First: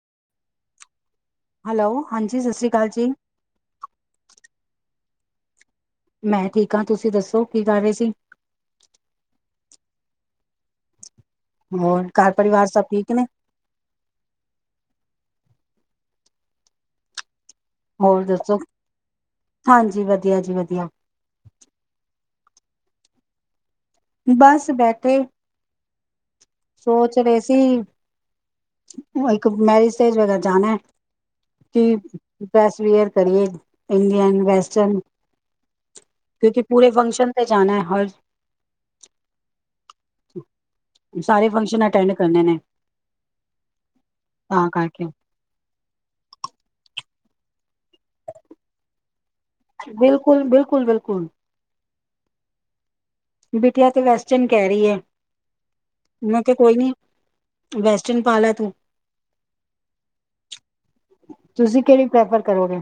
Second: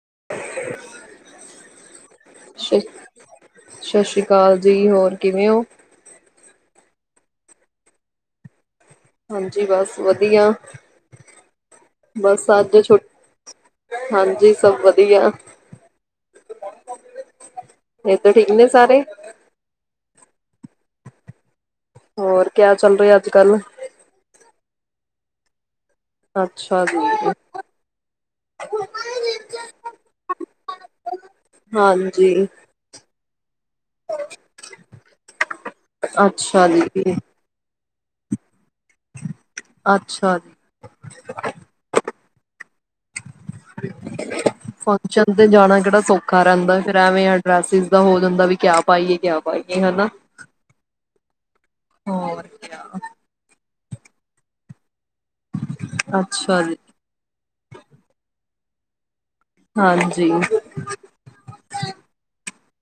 [inaudible] Hello ਹਾਂਜੀ ਸਤਿ ਸ੍ਰੀ ਸ ਅਕਾਲ ਜੀ ਸਤਿ ਸ੍ਰੀ ਅਕਾਲ ਜੀ। ਹੋਰ ਕਿਵੇਂ ਹੋ? ਮੈਂ ਠੀਕ ਹ। ਤੁਸੀਂ ਦੱਸੋ। ਕੀ ਕਰ ਰਹੇ ਸੀ। ਹਾਂਜੀ। ਬਸ ਵਧੀਆ। ਹੋਰ ਘਰ ਬਸ ਪਰਿਵਾਰ ਅੱਜ ਸਭ ਛ ਠੀਕ ਨੇ ਹਾਂਜੀ ਸਭ ਵਧੀਆ। ਇਹ ਹੋਰ ਤਾਂ ਠੀਕ ਦੱਸੋ ਨੇ ਸਾਰੇ। ਹਾਂਜੀ ਵਧੀਆ ਜੀ ਵਧੀਆ। ਹੋਰ ਕਿਆ ਚੱਲ ਰਿਹਾ ਅੱਜ ਕੱਲ? ਬਸ ਬੈਠੇ ਅੱਛਾ ਸੋਚ ਜੀ ਰਹੇ ਸੀ, ਇੱਕ ਮੈਰਿਜ ਤੇ ਵਗੈਰਾ ਜਾਣਾ ਕਿ ਹਾਂਜੀ ਡਰੈਸ ਵੀਅਰ ਕਰੀਏ ਇੰਡੀਅਨ ਵੈਸਟਰਨ ਕਿਉਂਕਿ ਅੱਛਾ ਪੂਰੇ ਜੀ ਫੰਕਸ਼ਨ ਤੇ ਜਾਣਾ ਹਰ [inaudible] ਆਡੀਓ ਖਾਲੀ ਹੈ। ਅੱਛਾ, ਸਾਰੇ ਫੰਕਸ਼ਨ ਅਟੈਂਡ ਕਰਨੇ ਨੇ ਤਾਂ ਕਰਕੇ ਫੰਕਸ਼ਨ ਤੇ ਜਾਣਾ ਕਿਹੜਾ ਸੌਖਾ ਰਹਿੰਦਾ ਫਿਰ- ਐਵੇਂ ਆ ਡਰਾਸ ਹੋ ਜਾਂਦਾ ਵੀ ਕਿਆ ਪਾਈਏ ਕਿਆ ਪਾਈਏ ਹਨਾ ਬਿਲਕੁਲ ਬਿਲਕੁਲ ਬਿਲਕੁਲ ਹੋਰ ਕ ਬਿਟੀਆ ਤੇ ਵੈਸਟਰਨ ਕਹਿ ਰਹੀ ਹੈ। ਮੈਂ ਕਿਹਾ ਅੱਛਾ ਜੀ ਕੋਈ ਨੀ ਵੈਸਟਰਨ ਪਾ ਲੈ ਤੂੰ। ਹਾਂਜੀ ਤੁਸੀ ਕਿਹੜੀ ਪ੍ਰੈਫ਼ਰ ਕਰੋਗੇ?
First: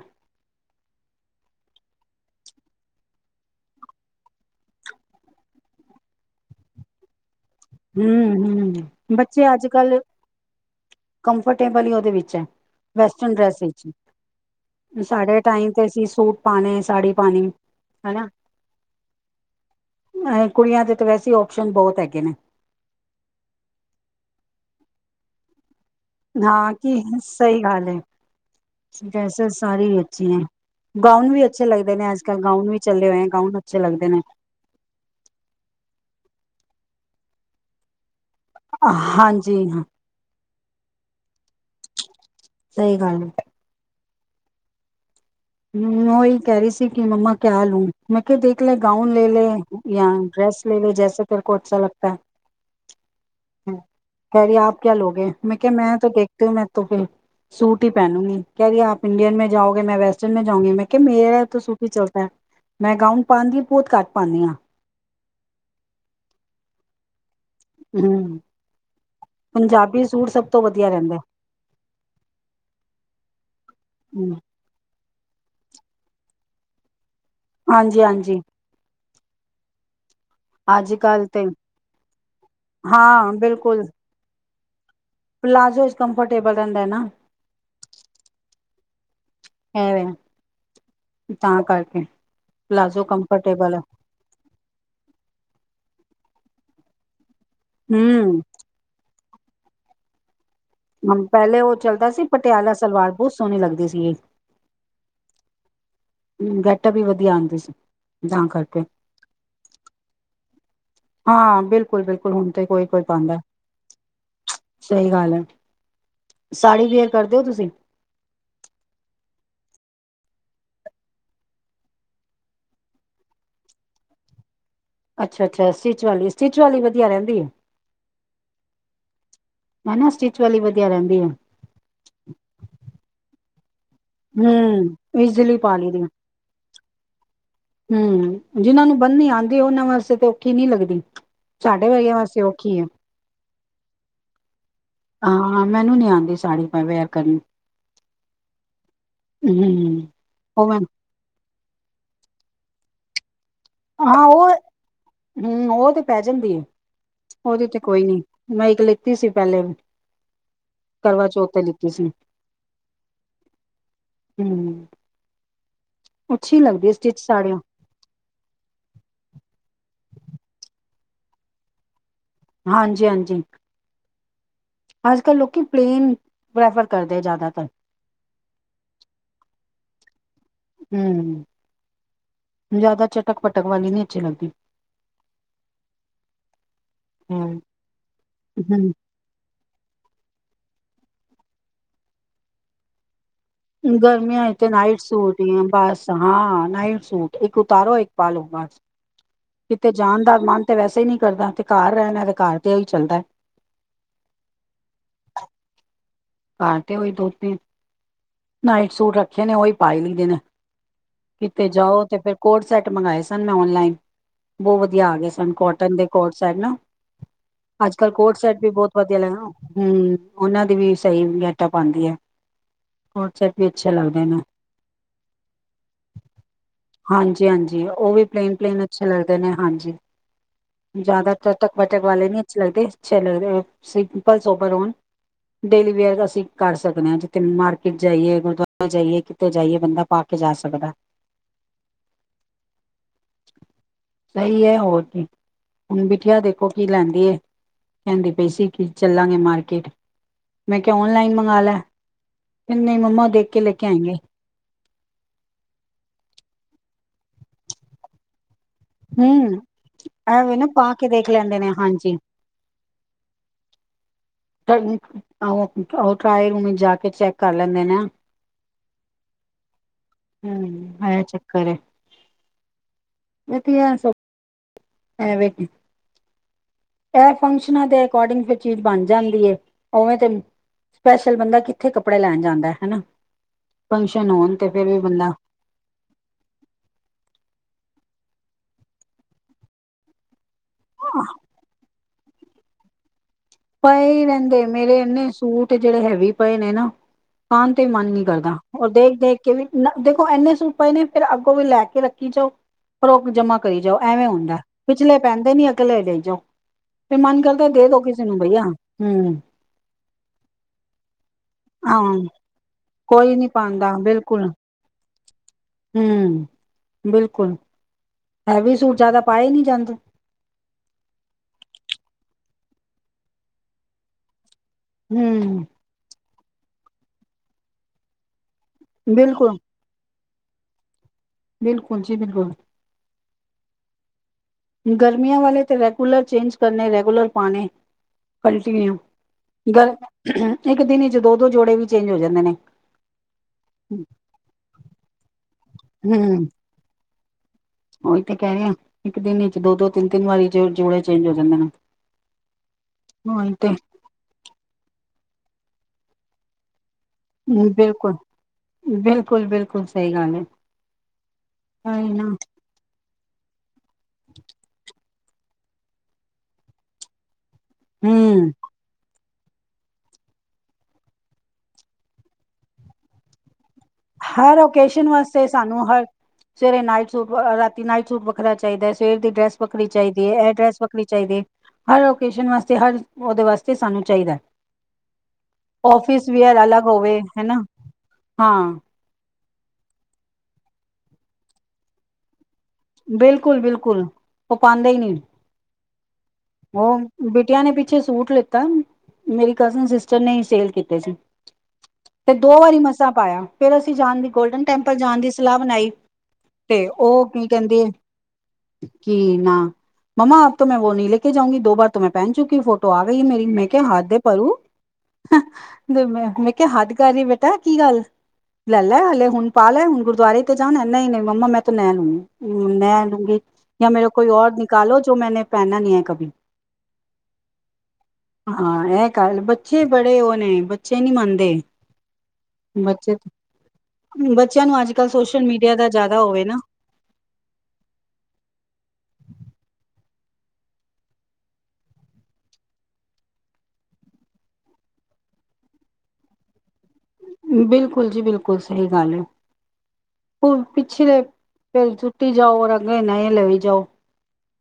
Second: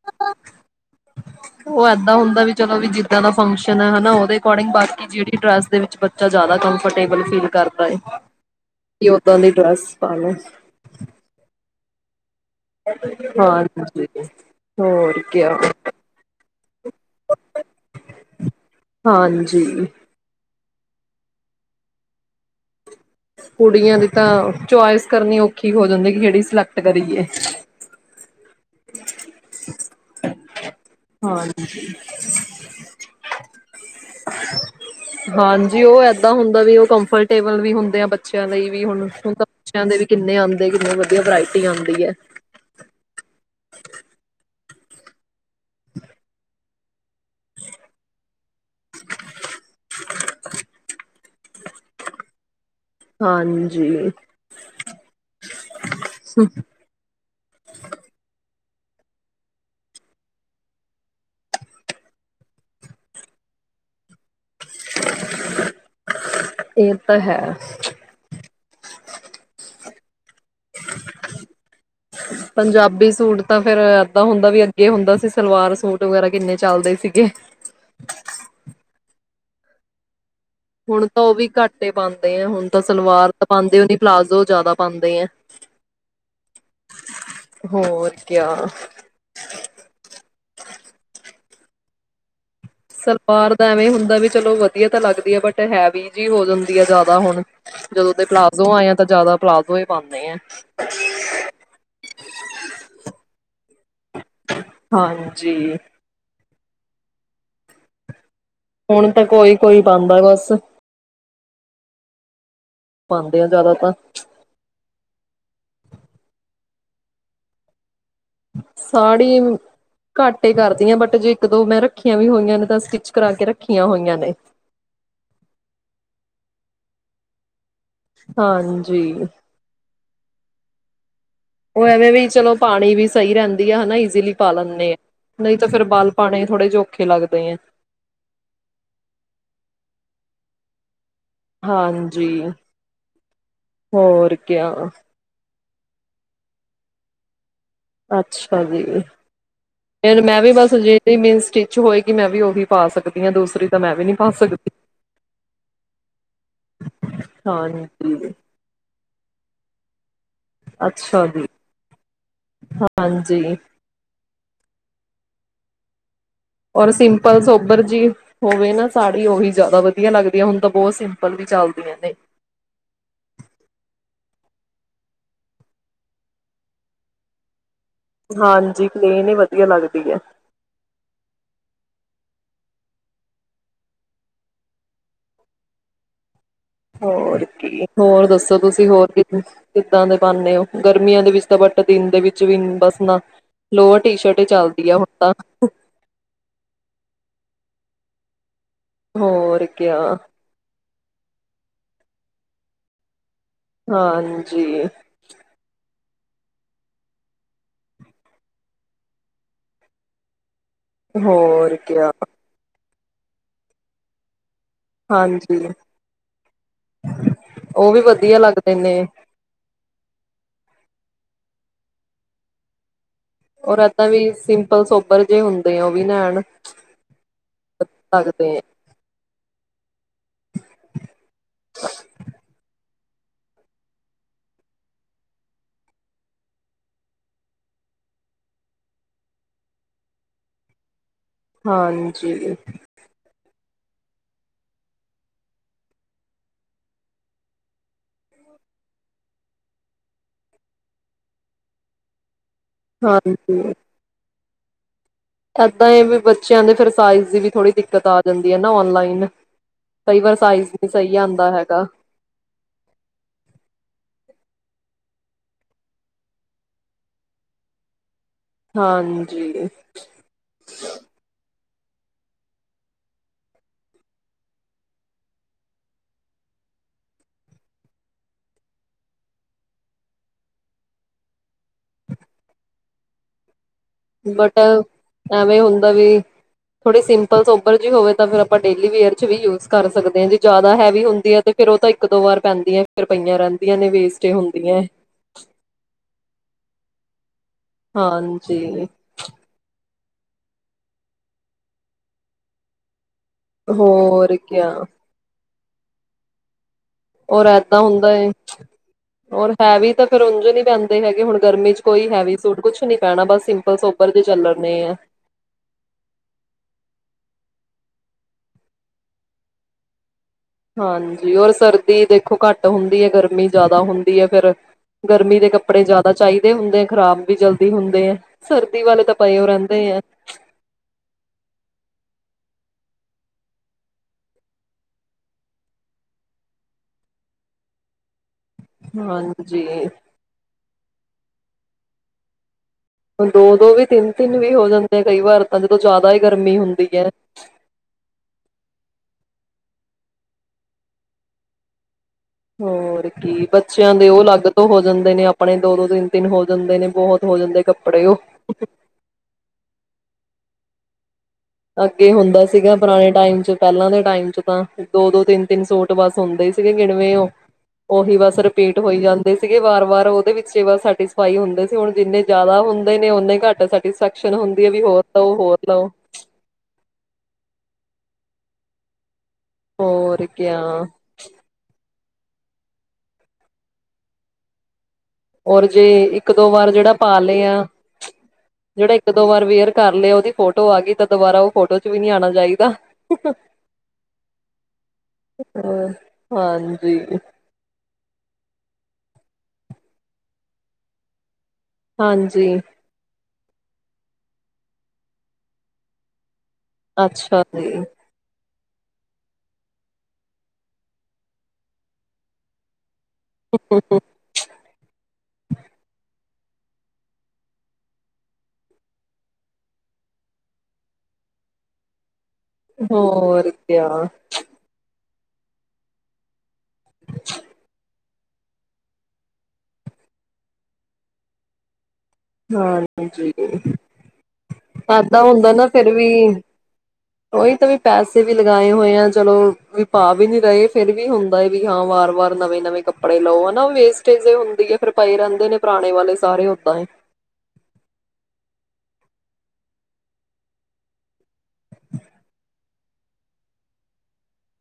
ਉਹ ਏਦਾਂ ਹੁੰਦਾ ਵੀ ਚਲੋ ਵੀ ਜਿਦਾਂ ਦਾ ਫੰਕਸ਼ਨ ਹੈ ਹੈਨਾ ਓਦੇ ਐਕਾਰਡਿੰਗ ਬਾਕੀ ਜਿਹੜੀ ਡਰੈਸ ਦੇ ਵਿਚ ਬੱਚਾ ਜਿਆਦਾ ਕੰਫਰਟੇਬਲ ਫੀਲ ਕਰਦਾ ਹੈ, ਹਮ ਕਿ ਹਮ ਉਦਾਂ ਦੀ ਬੱਚੇ ਡਰੈਸ ਪਾ ਲੋ। ਟੇਬਲ ਹੀ ਉਹਦੇ ਵਿੱਚ ਹੈ। ਵੈਸਟਰਨ ਡ੍ਰੈਸ ਵਿੱਚ, ਹਾਂਜੀ ਹੋਰ ਸਾਡੇ ਕਿਆ ਟਾਈਮ ਤੇ ਅਸੀਂ ਸੂਟ ਪਾਣੇ, ਸਾੜੀ ਪਾਣੀ ਹੈਨਾ। ਹਾਂਜੀ ਕੁੜੀਆਂ ਦੇ ਤੇ ਵੈਸੇ ਆਪਸ਼ਨ ਬਹੁਤ ਹੈਗੇ ਨੇ। ਕੁੜੀਆਂ ਦੀ ਤਾਂ ਚੁਆਇਸ ਕਰਨੀ ਔਖੀ ਕੀ ਹੋ ਜਾਂਦਾ ਹੈ ਕਿ ਕਿਹੜੀ ਸਿਲੈਕਟ ਕਰੀਏ। ਡਰੈੱਸਸ ਸਾਰੀ ਹੀ ਅੱਛੀਆਂ ਗਾਊਨ ਵੀ ਅੱਛੇ ਹਾਂਜੀ ਲੱਗਦੇ ਨੇ ਅੱਜ ਕੱਲ੍ਹ ਗਾਊਨ ਵੀ ਚੱਲਦੇ ਹੋਏ ਹੈ ਗਾਊਨ ਅੱਛੇ ਲੱਗਦੇ ਨੇ। ਟੇਬਲ ਵੀ ਹੁੰਦੇ ਆ ਬੱਚਿਆਂ ਦੇ ਵੀ ਹੁਨ ਹਾਂਜੀ ਹਾਂ ਕਿੰਨੇ ਆਉਂਦੇ ਕਿੰਨੇ ਵਧੀਆ ਵਰਾਈਟੀ ਆਉਂਦੀ ਹੈ। ਸਹੀ ਗੱਲ ਹੈ [unintelligible] ਹਮ ਉਹੀ ਕਹਿ ਰਹੀ ਸੀ। ਕਿ ਮੰਮਾ ਕਿਆ ਲੂ? ਮੈਂ ਕਿਹਾ ਦੇਖ ਲੈ ਗਾਊਨ ਲੇ ਲੇ ਯਾ ਡ੍ਰੈਸ ਲੇ ਲੇ ਜੈਸੇ ਤੇਰਕੋ ਅਛਾ ਲੱਗਤਾ ਹੈ। ਹਾਂਜੀ ਕਹਿ ਰਾਹੀਂ ਆਪ ਕਿਆ ਲਓਗੇ ਮੈਂ ਕਿਹਾ ਮੈਂ ਤਾਂ ਦੇਖਤੀ ਹੂ ਮੈਂ ਤੋਂ ਫਿਰ ਸੂਟ ਹੀ ਪਹਿਨੂੰਗੀ। ਕਹਿ ਰਹੀ ਹੈ ਆਪ ਇੰਡੀਅਨ ਮੇ ਜਾਉਗੇ ਮੈਂ ਵੈਸਟਨ। ਚਲੀ ਜਾਉਂਗੀ ਮੈਂ ਕਿਹਾ ਮੇਰੇ ਤੋਂ ਸੂਟ ਹੀ ਚੱਲਤਾ ਹੈ ਮੈਂ ਗਾਊਨ ਪਾਉਂਦੀ ਬਹੁਤ ਘੱਟ ਪਾਨੀ ਹਾਂ। [unintelligible] ਇਹ ਤੇ ਹੈ ਹਮ ਪੰਜਾਬੀ ਸੂਟ ਸਭ ਤੋਂ ਵਧੀਆ ਰਹਿੰਦਾ ਪੰਜਾਬੀ ਸੂਟ ਤਾਂ ਫੇਰ ਇਦਾਂ ਹਮ ਹੁੰਦਾ ਵੀ ਅੱਗੇ ਹੁੰਦਾ ਸੀ। ਤੇ ਸਲਵਾਰ ਸੂਟ ਵਗੈਰਾ ਕਿੰਨੇ ਚੱਲਦੇ ਸੀ ਗੇ। ਹਾਂਜੀ-ਹਾਂਜੀ। ਹੁਣ ਤਾਂ ਉਹ ਵੀ ਘੱਟੇ ਪਾਉੰਦੇ ਆ ਹੁਣ ਤਾਂ ਸਲਵਾਰ ਹਾਂ ਤਾਂ ਪਾਉਂਦੇ ਬਿਲਕੁਲ ਹੀ ਨਹੀ ਪਲਾਜ਼ੋ ਜ਼ਿਆਦਾ ਪਾਨਦੇ ਆ ਪਲਾਜ਼ੋ ਕੰਫਰਟੇਬਲ ਰਹਿੰਦਾ ਹੈ ਨਾ ਹੋਰ ਕਿਆ ਹੈ ਵੇ ਤਾਂ ਕਰਕੇ ਪਲਾਜ਼ੋ ਸਲਵਾਰ ਦਾ ਕੰਫਰਟੇਬਲ ਐਵੇਂ ਹੁੰਦਾ ਵੀ ਚਲੋ ਵਧੀਆ ਤਾਂ ਲੱਗਦੀ ਹੈ ਬਟ ਹੈ ਬੀਜੀ ਹੋ ਜਾਂਦੀ ਹੈ ਜ਼ਿਆਦਾ ਹੁਣ। ਜਦੋਂ ਦੇ ਹਮ ਪਲਾਜ਼ੋ ਆਏ ਤਾਂ ਜ਼ਿਆਦਾ ਪਲਾਜ਼ੋ ਹੀ ਪਾਉਂਦੇ ਐ। ਹਮ ਪਹਿਲੇ ਉਹ ਚੱਲਦਾ ਸੀ ਪਟਿਆਲਾ ਸਲਵਾਰ ਬਹੁਤ ਸੋਹਣੀ ਲੱਗਦੀ ਸੀ। ਹਾਂਜੀ। ਹੂ ਗੱਟ ਵੀ ਵਧੀਆ ਆਉਂਦੀ ਸੀ। ਤਾਂ ਕਰਕੇ ਹੁਣ ਤਾਂ ਕੋਈ ਕੋਈ ਪਾਉਂਦਾ ਬਸ। ਹਾਂ ਬਿਲਕੁਲ ਬਿਲਕੁਲ ਹੁਣ ਤੇ ਕੋਈ ਕੋਈ ਪਾਉਂਦਾ, ਪਾਂਦੇ ਆ ਜ਼ਿਆਦਾ ਤਾਂ ਸਹੀ ਗੱਲ ਏ। ਸਾੜੀ ਵੇਅਰ ਕਰਦੇਓ ਤੁਸੀਂ? ਸਾੜੀ ਮ ਘੱਟ ਹੀ ਕਰਦੀ ਆ ਬਟ ਜੇ ਇੱਕ ਦੋ ਮੈਂ ਰੱਖੀਆਂ ਵੀ ਹੋਈਆਂ ਨੇ ਤਾਂ ਸਟਿੱਚ ਕਰਾ ਕੇ ਰੱਖੀਆਂ ਹੋਈਆਂ ਨੇ। ਅੱਛਾ ਅੱਛਾ ਸਟਿਚ ਵਾਲੀ ਸਟਿਚ ਵਾਲੀ ਵਧੀਆ ਰਹਿੰਦੀ ਏ। ਹਾਂਜੀ ਹਨਾ ਸਟਿਚ ਵਾਲੀ ਵਧੀਆ ਰਹਿੰਦੀ ਆ [inaudible] ਉਹ ਐਵੇਂ ਵੀ ਚਲੋ ਪਾਣੀ ਵੀ ਸਹੀ ਰਹਿੰਦੀ ਆ ਨਹੀਂ ਈਜ਼ੀਲੀ ਪਾ ਲੈਂਦੇ, ਹਮ ਇਜ਼ਲੀ ਨਹੀਂ ਤਾਂ ਪਾ ਫੇਿਰ ਲਈ ਦੀ ਬਾਲ ਪਾਣੇ ਥੋੜੇ ਜਿਹੇ ਓ [unintelligible] ਖੇ ਲੱਗਦੇ ਏਂ ਹਮ ਜਿਹਨਾਂ ਨੂੰ ਬੰਨ੍ਹਨੀ ਆਉਂਦੀ ਉਹਨਾਂ ਵਾਸਤੇ ਤੇ ਔਖੀ ਨਹੀਂ ਲੱਗਦੀ ਸਾਢੇ ਵਰਗਿਆਂ ਹਾਂਜੀ ਵਾਸਤੇ ਔਖੀ ਆ ਹੋਰ ਕਿਆ ਹਾਂ ਮੈਨੂੰ ਨੀ ਆਉਂਦੀ ਸਾੜੀ ਪਾ ਵੇਅਰ ਕਰਨੀ ਅੱਛਾ ਜੀ, ਹਮ ਫਰ ਮੈਂ ਵੀ ਬਸ ਹਜੇ ਮਿੰਸ ਹੋਏਗੀ ਮੈਂ ਵੀ ਉਹੀ ਪਾ ਸਕਦੀ ਹਾਂ ਦੂਸ ਹਾਂ ਉਹ ਹਮ ਉਹ ਤੇ ਪੈ ਜਾਂਦੀ ਹੈ, ਉਹਦੇ ਤੇ ਕੋਈ ਨੀ ਹਾਂਜੀ ਮ ਇੱਕ ਲਿੱਤੀ ਸੀ ਪਲੇ [unintelligible] ਅੱਛਾ ਜੀ ਕਰਵਾਚੌਥ ਤੇ ਲਿੱਤੀ ਸੀ, ਹਾਂਜੀ ਹਮ ਅੱਛੀ ਔਰ ਲੱਗਦੀ ਸਟਿਚ ਸਿੰਪਲ ਸਾੜੀਆਂ ਸੋਬਰ ਜੀ ਹੋਵੇ ਨਾ ਸਾੜੀ ਉਹੀ ਜ਼ਿਆਦਾ ਵਧੀਆ ਲੱਗਦੀ ਹੈ ਹੁਣ ਤਾਂ ਬਹੁਤ ਸਿੰ ਪਲ ਵੀ ਚੱਲਦੀਆਂ ਤੇ ਹਾਂਜੀ-ਹਾਂਜੀ, ਅੱਜ ਕੱਲ੍ਹ ਲੋਕੀ ਪਲੇਨ ਪ੍ਰੈਫਰ ਕਰਦੇ ਆ ਜ਼ਿਆਦਾਤਰ ਹਾਂਜੀ ਪਲੇਨ ਹੀ ਵਧੀਆ ਲੱਗਦੀ ਐ ਹਮ, ਜ਼ਿਆਦਾ ਚਟਕ-ਪਟਕ ਵਾਲੀ ਨੀ ਅੱਛੀ ਲੱਗਦੀ ਹੋਰ ਹੂੰ ਕੀ ਹੋਰ ਦੱਸੋ ਤੁਸੀਂ ਹੂੰ ਹੋਰ ਕੀ ਕੀ ਇੱਦਾਂ ਦੇ ਪਾਉਦੇ ਹੋ ਗਰਮੀਆਂ ਦੇ ਵਿੱਚ ਤਾਂ ਬਟ ਦਿਨ ਦੇ ਵਿੱਚ ਵੀ ਬਸ ਨਾ ਲੋਅਰ ਟੀ ਸ਼ਰਟ ਈ ਗਰਮੀਆਂ ਵਿੱਚਥੇ ਚੱਲਦੀ ਆ ਨਾਈਟ ਹੁਣ ਤਾਂ ਸੂਟ ਬਸ ਹਾਂ ਨਾਈਟ ਸੂਟ ਇੱਕ ਓਤਾਰੋ ਇੱਕ ਪਾਲੋ ਬਸ ਹੋਰ ਕਿਤੇ ਕਿਆ ਜਾਣ ਦਾ ਮਨ ਤੇ ਵੈਸੇ ਸੇ ਨੀ ਕਰਦਾ ਤੇ ਘਰ ਰਹਿਣਾ ਤੇ ਘਰ ਤੇ ਉਹੀ ਚੱਲਦਾ ਹਾਂਜੀ ਘਰ ਤੇ ਓਹੀ ਦੋ ਤਿੰਨ ਨਾਈਟ ਸੂਟ ਰੱਖੇ ਨੇ ਉਹੀ ਪਾਏ ਲਈਦੇ ਨੇ ਕਿਤੇ ਹੋਰ ਜਾਓ ਕਿਆ ਤੇ ਫਿਰ ਕੋਡ ਸੇਟ ਸੂਟ ਮੰਗਾਏ ਸਨ ਮੈਂ ਔਨਲਾਈਨ ਬਹੁਤ ਵਧੀਆ ਆ ਗਏ ਸਨ। ਹਾਂਜੀ ਕੋਟਨ ਦੇ ਕੋਟ ਸੈਟ ਨਾ। ਓ ਵੀ ਅੱਜ-ਕਲ ਕੋਟ ਵਧੀਆ ਸੈਟ ਵੀ ਲੱਗਦੇ ਬਹੁਤ ਨੇ। ਵਧਿਆ ਹੂੰ ਉਹਨਾਂ ਦੀ ਵੀ ਸਹੀ ਵੀ ਆਟਾ ਪਾਉਂਦੀ ਹੈ। ਚੈਕ ਵੀ ਔਰ ਅੱਛੇ ਏਦਾਂ ਲੱਗਦੇ ਵੀ ਨੇ ਸਿੰਪਲ ਸੋਬਰ ਜੇ ਹੁੰਦੇ ਆ ਓ ਵੀ ਨੈਣ ਹਾਂਜੀ-ਹਾਂਜੀ, ਉਹ ਵੀ ਪਲੇਨ ਲੱਗਦੇ ਆ। ਪਲੇਨ ਅੱਛੇ ਲੱਗਦੇ ਨੇ ਹਾਂਜੀ, ਜ਼ਿਆਦਾ ਚਟਕ, ਪਟਕ ਵਾਲੇ ਨੀ ਅੱਛੇ ਲੱਗਦੇ। ਅਛਾ ਲਗਦਾ ਹੈ। ਸਿੰਪਲ ਸੋਪਰ ਹੋਣ ਡੇਲੀ ਵੇਅਰ ਦਾ ਅਸੀਂ ਕਰ ਸਕਨੇ ਹਾਂ ਜੈ ਮਾਰ ਕਿਟੀ ਜਾਈਏ, ਗੁਰਦੁਆਰੇ ਜਾਈਏ, ਕਿੱਤੇ ਜਾਈਏ ਬੰਦਾ ਪਾ ਕੇ ਜਾ ਸਕਦਾ। ਹਾਂਜੀ। ਸਹੀ ਹੈ ਹੋਰ ਕੀ, ਹੁਣ ਬਿਟੀਆ ਦੇਖੋ ਮ, ਕੀ ਲੈਂਦੀ ਹੈ, ਕਹਿੰਦੀ ਪਈ ਸੀ ਕਿ ਚੱਲਾਂਗੇ ਮਾਰਕੀਟ, ਮੈਂ ਕਿਹਾ ਆਨਲਾਈਨ ਮੰਗਵਾ ਲੈ। ਫਿਰ, ਨਹੀਂ ਮੰਮਾ ਦੇਖ ਕੇ ਲੈ ਹਾਂਜੀ। ਕੇ ਆਏਗੇ। ਏਦਾਂ ਏ, ਬੱਚਿਆਂ ਦੇ ਫਿਰ ਸਾਈਜ਼ ਦੀ ਵੀ ਥੋੜੀ ਦਿੱਕਤ ਆ ਜਾਂਦੀ। ਨਾ ਨਲਾਈਨ ਹਮ ਕਈ ਵਾਰ ਐਵੇਂ ਨਾ ਸਾਈਜ਼ ਨ ਪਾ ਕੇ ਸਹੀ ਦੇਖ ਆਉਂਦਾ ਲੈਂਦੇ ਨੇ ਹੈਗਾ। ਹਾਂਜੀ ਉਹ-ਉਹ ਟਰਾਏ ਰੂਮ ਵਿੱਚ ਜਾ ਕੇ ਚੈੱਕ ਕਰ ਲੈਂਦੇ ਨੇ ਨਾ। ਹਾਂਜੀ। ਕਰੇ [unintelligible] ਤਇਹ ਤ ਆਸ ਏ ਵੇਖ ਇਹ ਫੰਕਸ਼ਨਾ ਦੇ ਅਕੋਰਡਿੰਗ ਫਿਰ, ਚੀਜ਼ ਬਣ ਜਾਂਦੀ ਹੈ। ਉਵੇਂ ਤੇ ਸਪੈਸ਼ਲ ਬੰਦਾ ਕਿੱਥੇ ਕੱਪੜੇ ਲੈਣ ਜਾਂਦਾ ਹੈ ਹੈਨਾ। ਬਟ ਐਵੇਂ ਹੁੰਦਾ ਵੀ ਥੋੜੀ ਸਿੰਪਲ ਸੋਬਰ ਜਿਹੀ ਹੋਵੇ ਤਾਂ ਫਿਰ, ਆਪਾਂ ਡੇਲੀ ਵੇਅਰ ਚ ਵੀ ਯੂਜ ਕਰ ਸਕਦੇ ਹਾਂ ਜੀ। ਜਿਆਦਾ ਹੈਵੀ ਹੁੰਦੀ ਹੈ ਤੇ ਫਿਰ ਉਹ ਤਾਂ ਇੱਕ-ਦੋ, ਵਾਰ ਪੈਂਦੀ ਹੈ ਫ ਪਏ ਹੀ ਰਹਿੰਦੇ, ਮੇਰੇ ਇਨੇ ਸੂਟ ਜਿਹੜੇ ਹੈਵੀ ਪਏ ਨੇ ਨਾ। ਖਾਣ ਤੇ ਵਿ ਮਨ ਨਹੀਂ ਕਰਦਾ, ਹਾਂਜੀ ਔਰ ਦੇਖ-ਦੇਖ ਕੇ ਵੀ ਦੇਖੋ, ਇੰਨੇ ਸੂਟ ਪਏ ਨੇ, ਫਿਰ ਅੱਗੋਂ ਵੀ ਲੈ ਕੇ ਰੱਖੀ ਜਾਓ। ਸਟੋਕ ਜਮਾ ਕਰੀ ਜਾਓ, ਐਵੇਂ ਹੋਰ ਹੁੰਦਾ। ਕਿਆ ਪਿਛਲੇ ਪੈਂਦੇ ਨੀ ਅ ਪਹਿਲਾ ਇਹੀ ਦੇਇ ਜਾਔ। ਔਰ ਇਏਦਾਂ ਹੁੰਦਾ ਏ ਹਮ ਹੋਰ ਹੈਵੀ ਤਾਂ ਫਿਰ, ਉਝ ਨੀ ਪੈਂਦੇ ਹੈਗੇ, ਹੁਣ ਗਰਮੀ ਚ ਹਾਂ ਕੋਈ ਹੈਵੀ ਸੂਟ, ਕੁਛ ਨੀ ਪੈਣਾ ਕੋਈ ਬਸ ਨੀ ਸਿੰਪਲ ਪਾਉਂਦਾ ਸੋਬਰ ਬਿਲਕੁਲ ਚਲਣੇ ਹੈ। ਹਮ ਬਿਲਕੁਲ ਹੈਵੀ ਸੂਟ ਜਿਆਦਾ ਪਾਏ ਨਹੀਂ ਜਾਂਦੇ। ਹਾਂਜੀ, ਔਰ ਸਰਦੀ ਦੇਖੋ ਘੱਟ ਹੁੰਦੀ ਹੈ, ਗਰਮੀ ਜ਼ਿਆਦਾ ਹੁੰਦੀ ਹੈ, ਫਿਰ ਗਰਮੀ ਦੇ ਹੂੰ ਕੱਪੜੇ ਜ਼ਿਆਦਾ ਚਾਹੀਦੇ ਤੇ ਹੁੰਦੇ ਆ ਖ਼ਰਾਬ ਵੀ ਜਲਦੀ ਹੁੰਦੇ ਆ। ਸਰਦੀ ਵਾਲੇ ਤਾ, ਪਇਓ ਬਿਲਕੁਲ ਰਹਿੰਦੇ ਆ। ਬਿਲਕੁਲ ਜੀ ਬਿਲਕੁਲ। ਗਰਮੀਆਂ ਵਾਲੇ ਤੇ ਰੈਗੂਲਰ ਚੇਂਜ ਕਰਨੇ ਤੇ ਰੈਗੂਲਰ ਪਾਣੇ। ਪਲਟੀ ਹੈ, ਹਾਂਜੀ ਗੱਲ ਇੱਕ ਦਿਨ ਦੋ-ਦੋ ਜੋੜੇ ਵੀ ਚੇਂਜ ਹੋਜਾਂਦੇ ਨੇ। ਦੋ ਦੋ ਵੀ ਤਿੰਨ ਤਿੰਨ ਵੀ ਹੋ ਜਾਂਦੇ ਆ ਕਈ ਵਾਰ ਤਾਂ ਜਦੋਂ ਜ਼ਿਆਦਾ ਹੀ ਹੂੰ ਗਰਮੀ ਹੁੰਦੀ ਹੈ। ਉਹੀ ਤੇ ਕਹਿ ਰਹੇ ਇੱਕ ਦਿਨ ਹੀ ਚ ਦੋ ਦੋ ਤਿੰਨ ਤਿੰਨ ਵਾਰੀ ਜੋੜੇ ਚੇਂਜ ਹੋ ਜਾਂਦੇ ਨੇ। ਹੋਰ ਕੀ ਉਹੀ ਤੇ ਬੱਚਿਆਂ ਦੇ ਉਹ ਅਲੱਗ ਤੋਂ ਹੋ ਜਾਂਦੇ ਨੇ ਆਪ ਆਪਣੇ ਦੋ ਦੋ ਤਿੰਨ ਤਿੰਨ ਹੋ ਜਾਂਦੇ ਨੇ ਬਹੁਤ ਹੋ ਜਾਂਦੇ ਹੂ ਕੱਪੜੇ ਬਿਲਕੁਲ ਉਹ ਬਿਲਕੁਲ ਬਿਲਕੁਲ ਸਹੀ ਗੱਲ ਹੈ। ਅੱਗੇ ਉਹੀ ਨਾ ਹੁੰਦਾ ਸੀਗਾ ਪੁਰਾਣੇ ਟਾਈਮ ਚ ਪਹਿਲਾਂ ਦੇ ਟਾਈਮ ਚ ਤਾਂ ਦੋ ਦੋ ਤਿੰਨ ਤਿੰਨ ਸੂਟ ਬੱਸ ਹੁੰਦੇ ਹੀ ਸੀਗੇ ਗਿਣਵੇਂ ਉਹ ਉਹੀ ਬਸ ਹੂੰ ਰਿਪੀਟ ਹੋਈ ਜਾਣ ਸੀਗੇ ਵਾਰ ਵਾਰ ਉਹਦੇ ਵਿੱਚ ਇਹ ਵ ਸੈਟਿਸਫਾਈ ਹੁੰਦੇ ਸੀ ਹੁਣ ਜਿੰਨੇ ਜ਼ਿਆਦਾ ਹੁੰਦੇ ਨੇ ਓਨੇ ਘੱਟ ਸਕਸ਼ਨ ਹਰ ਹੁੰਦੀ ਹੈ ਵੀ ਹੋਰ ਓਕੇਜਨ ਲਓ ਵਾਸਤੇ ਹੋਰ ਸਾਨੂੰ ਲਓ ਹਰ ਸਵੇਰੇ ਨਾਈਟ ਸੂਟ ਵਾਲਾ, ਰਾਤੀ ਨਾਈਟ ਸੂਟ ਵੱਖਰਾ ਚਾਹੀਦਾ ਹੈ ਸਵੇਰ ਦੀ ਡਰੈਸ ਵੱਖਰੀ ਹੋਰ ਚਾਹੀਦੀ ਹੈ ।ਇਹ ਕਿਆ ਡਰੈਸ ਵੱਖਰੀ ਚਾਹੀਦੀ ਹੈ। ਹਰ ਓਕੇਅਜ਼ਨ ਵਾਸਤੇ ਹਰ ਓਦੇ ਵਾਸਤੇ ਸਾਨੂੰ ਚਾਹੀਦਾ ਹੋਰ ਜੇ ਆਫਿਸ ਇੱਕ ਦੋ ਵੀਅਰ ਵਾਰ ਅਲੱਗ ਜਿਹੜਾ ਪਾ ਹੋਵੇ ਲਏ ਹਨਾ ਆ ਹਾਂ ਜਿਹੜਾ ਇੱਕ -ਦੋ ਵਾਰ ਵੇਅਰ ਕਰ ਲਏ ਉਹਦੀ ਫੋਟੋ ਆ ਗਈ ਤਾਂ ਦੁਬਾਰਾ ਉਹ ਫੋਟੋ ਚ ਵੀ ਨੀ ਆਣਾ ਚਾਹੀਦਾ। ਬਿਲਕੁਲ ਬਿਲਕੁਲ ਉਹ ਪਾਦੇ ਹੀ ਨਹੀਂ ਹਾਂਜੀ, ਉਹ ਬਿਟਿਆਂ ਨੇ ਪਿੱਛੇ ਸੂਟ ਲਿੱਤਾ ਮੇਰੀ ਕਜ਼ਨ ਸਿਸਟਰ ਨੇ ਹੀ ਸੇਲ ਕੀਤੇ ਸੀ ਤੇ ਹਾਂਜੀ ਦੋ ਵਾਰੀ ਮਸਾਂ ਪਾਇਆ। ਫਿਰ ਅਸੀਂ ਜਾਣ ਦੀ ਗੋਲਡਨ ਟੈਂਪਲ ਜਾਣ ਦੀ ਸਲਾਹ ਬਣਾਈ। ਤੇ ਉਹ ਅੱਛਾ ਕੀ? ਜੀ ਕਹਿੰਦੇ ਐ ਕੀ ਨਾ ਮੰਮਾ ਅਬ ਤੋਂ ਮੈਂ ਵੋ ਨਹੀਂ ਲੈ ਕੇ ਜਾਊਂਗੀ ਦੋ ਬਾਰ ਤੋਂ ਮੈਂ ਪਹਿਨ ਚੁੱਕੀ ਫੋਟੋ ਤੋਂ ਆ ਗਈ ਮੇਰੀ ਮੈਂ ਕਿਹਾ ਹਦ ਹੈ ਪਰੂ ਮੈ ਕਿਹਾਿਆ ਹੱਦ ਕਰ ਰਹੀ ਬੇਟਾ ਕੀ ਗੱਲ ਲੈ ਹਲੇ ਹੁਣ ਪਾ ਲੈ ਹੁਣ ਗੁਰਦੁਆਰੇ ਤੇ ਜਾਣਾ ਨਹੀਂ ਨਹੀਂ ਮੰਮਾ ਮੈਂ ਤਾਂ ਨੇਆ ਲਉ ਹਮ ਮੈਂ ਦੂੰਗੀ ਹੋਰ ਕਿਆ ਜਾਂ ਮੇਰੇ ਕੋਈ ਔਰ ਨਿਕਾਲੋ ਜ਼ੋ ਤੋ ਮੈਨੇ ਪਹਿਨਾ ਨਹੀਂ ਹੈ ਕਭੀ ਹਾਂ ਇਹ ਗੱਲ ਬੱਚੇ ਬੜੇ ਉਹ ਨੇ ਬੱਚੇ ਨਹੀਂ ਮੰਨਦੇ ਬੱਚੇ ਹਾਂਜੀ ਤੋਂ ਬੱਚਿਆਂ ਨੂੰ ਅੱਜ ਕੱਲ ਏਦਾਂ ਸੋਸ਼ਲ ਹੁੰਦਾ ਨਾ ਮੀਡੀਆ ਦਾ ਫਿਰ ਜ਼ਿਆਦਾ ਵੀ ਹੋਵੇ ਨਾ ਉਹੀ ਤਾਂ ਵੀ ਪੈਸੇ ਵੀ ਲਗਾਏ ਹੋਏ ਆ ਚਲੋ ਵੀ ਪਾ ਵੀ ਨੀ ਰਹੇ ਫੇਰ ਵੀ ਹੁੰਦਾ ਹੈ ਵੀ ਹਾਂ ਵਾਰ ਵਾਰ ਨਵੇਂ ਨਵੇਂ ਕੱਪੜੇ ਲਓ ਹਨਾ ਵੇਸਟੇਜ ਹੁੰਦੀ ਹੈ ਫੇਰ ਪਏ ਰਹਿੰਦੇ ਨੇ ਪੁਰਾਣੇ ਵਾਲੇ ਸਾਰੇ ਓਦਾਂ ਬਿਲਕੁਲ ਜੀ ਬਿਲਕੁਲ ਸਹੀ ਗੱਲ ਹੈ ਪਿੱਛਲੇ ਫਿਰ ਸੁਟੀ ਜਾਓ ਔਰ ਅਗਲੇ ਨੇਏ ਲਈ ਜਾਓ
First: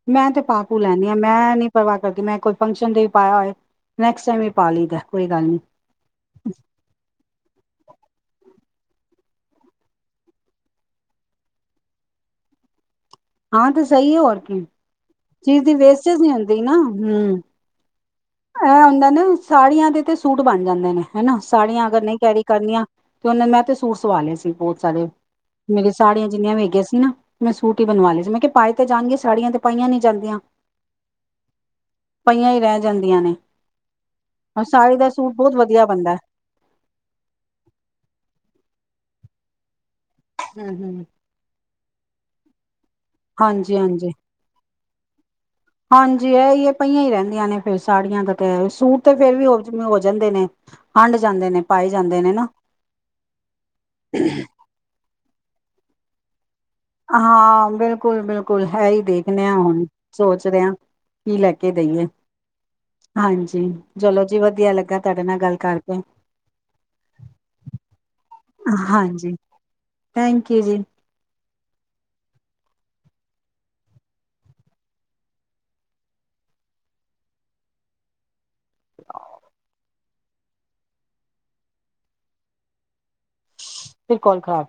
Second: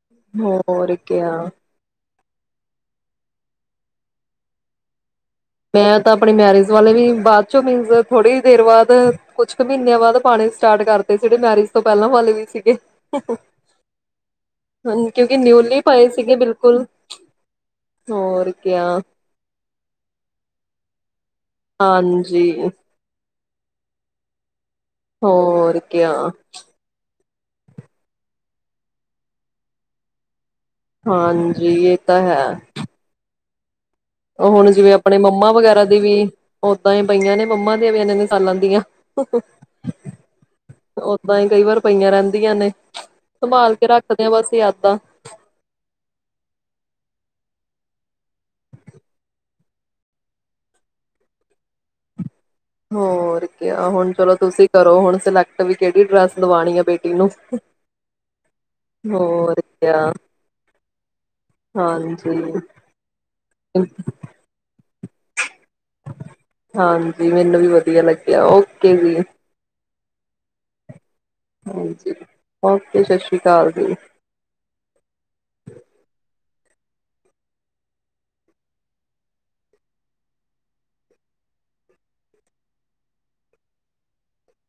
ਮੈਂ ਤੇ ਪਾਪੂ ਹੋਰ ਲੈਦੀ ਹਾਂ ਕਿਆ ਮੈਂ ਨੀ ਪਰਵਾਹ ਕਰਦੀ ਮੈਂ ਕੋਈ ਫੰਕਸ਼ਨ ਤੇ ਹੀ ਪਾਇਆ ਹੋਏ ਨੈਕਸਟ ਟਾਈਮ ਹੀ ਪਾ ਲਈਦਾ ਕੋਈ ਗੱਲ ਨੀ ਮੈਂ ਤਾਂ ਆਪਣੀ ਮੈਰਿਜ ਵਾਲੇ ਵੀ ਬਾਅਦ ਚੋਂ ਮੀਨਜ਼ ਥੋੜ੍ਹੀ ਦੇਰ ਬਾਅਦ ਕੁਛ ਕੁ ਮਹੀਨਿਆਂ ਬਾਅਦ ਪਾਣੀ ਸਟਾਰਟ ਕਰਦੇ ਜਿਹੜੇ ਮੈਰਿਜ ਤੋਂ ਪਹਿਲਾਂ ਵਾਲੇ ਵੀ ਸੀਗੇ ਹਾਂ ਤੇ ਸਹੀ ਹੈ ਹੋਰ ਕੀ ਕਿਉਂਕਿ ਚੀਜ਼ ਦੀ ਨਿਊਲੀ ਪਏ ਵੇਸਟਜ ਨਹੀਂ ਸੀਗੇ ਹੁੰਦੀ ਨਾ ਬਿਲਕੁਲ ਹਮ ਹੋਰ ਇਹ ਕਿਆ ਹੁੰਦਾ ਨਾ ਸਾੜੀਆਂ ਦੇ ਤੇ ਸੂਟ ਬਣ ਜਾਂਦੇ ਨੇ ਹਨਾ ਸਾੜੀਆਂ ਅਗਰ ਨਹੀਂ ਕੈਰੀ ਹਾਂਜੀ ਕਰਨੀਆਂ ਤੇ ਉਹੇ ਮੈਂ ਤੇ ਸੂਰ ਸਵਾ ਲਿਆ ਸੀ ਬਹੁਤ ਸਾਰੇ ਹੋਰ ਮੇਰੀ ਕਿਆ ਸਾੜੀਆਂ ਜਿੰਨੀਆਂ ਵੇਗੀਆਂ ਸੀ ਨਾ ਮੈਂ ਸੂਟ ਬਣਵਾ ਲ ਲਈ ਸੀ ਮੈਂ ਕਿਹਾ ਪਾਏ ਤੇ ਜਾਣਗੇ ਸਾੜੀਆਂ ਤੇ ਪਾਈਆਂ ਨੀ ਜਾਂਦੀਆਂ ਹਾਂਜੀ ਇਹ ਤਾਂ ਹੈ ਪਈਆਂ ਹੀ ਰਹਿ ਜਾਂਦੀਆਂ ਨੇ ਉਹ ਔਰ ਹੁਣ ਜਿਵੇਂ ਸਾੜੀ ਦਾ ਆਪਣੇ ਸੂਟ ਮੰਮਾ ਬਹੁਤ ਵਗੈਰਾ ਵਧੀਆ ਦੀ ਵੀ ਬਣਦਾ ਦਾਂ ਹੀ ਪਈਆਂ ਨੇ ਮੰਮਾ ਦੀਆਂ ਵੀ ਇਨ ਸਾਲਾਂ ਦੀਆਂ ਹੋ ਹਮ ਹਮ ਓਦਾਂ ਹੀ ਕਈ ਵਾਰ ਪਈਆਂ ਰਹਿੰਦੀਆਂ ਨੇ ਸੰਭਾਲ ਹਾਂਜੀ ਕੇ ਹਾਂਜੀ ਰੱਖਦੇ ਆਾਂ ਬਸ ਇੱਦਾਂ ਹਾਂਜੀ ਇਹ ਇਹ ਪਹੀਆਂ ਹੀ ਰਹਿੰਦੀਆਂ ਨੇ ਫਿਰ ਸਾੜੀਆਂ ਕਤੇ ਸੂਟ ਤੇ ਫੇਰ ਵੀ ਹੋ ਹੋ ਜਾਂਦੇ ਨੇ ਹੰਡ ਜਾਂਦੇ ਨੇ ਪਾਏ ਜਾਂਦੇ ਨੇ ਨਾ ਹੋਰ ਕੇ, ਹੁਣ ਚਲੋ ਤੁਸੀਂ ਕਰੋ ਹੁਣ ਸਲੈਕਟ ਤਾਵੀ ਕਿਹੜੀ ਡਰੱਸ ਹਾਂ ਬਿਲਕੁਲ ਬਿਲਕੁਲ ਹੈ ਹੀ ਦੇਖਦੇ ਹ ਹੋਰ ਹੁਣ ਕਿਆ ਸੋਚ ਰਿਹਾ ਕੀ ਲੈ ਕੇ ਦੇਈਏ ਹਾਂਜੀ ਹਾਂਜੀ ਚਲੋ ਜੀ ਵਧੀਆ ਲੱਗਾ ਤੁਹਾਡੇ ਨਾਲ ਗੱਲ ਕਰਕੇ ਹਾਂਜੀ, ਮੈਨੂੰ ਵੀ ਵਧੀਆ ਲੱਗਿਆ ਓਕੇ ਜੀ। ਥੈਂਕਯੂ ਜੀ। ਹਾਂਜੀ, ਓਕੇ ਸਤ ਸ੍ਰੀ ਅਕਾਲ ਜੀ। ਆਹ ਫਿਰ ਕਾੱਲ ਖਰਾਬ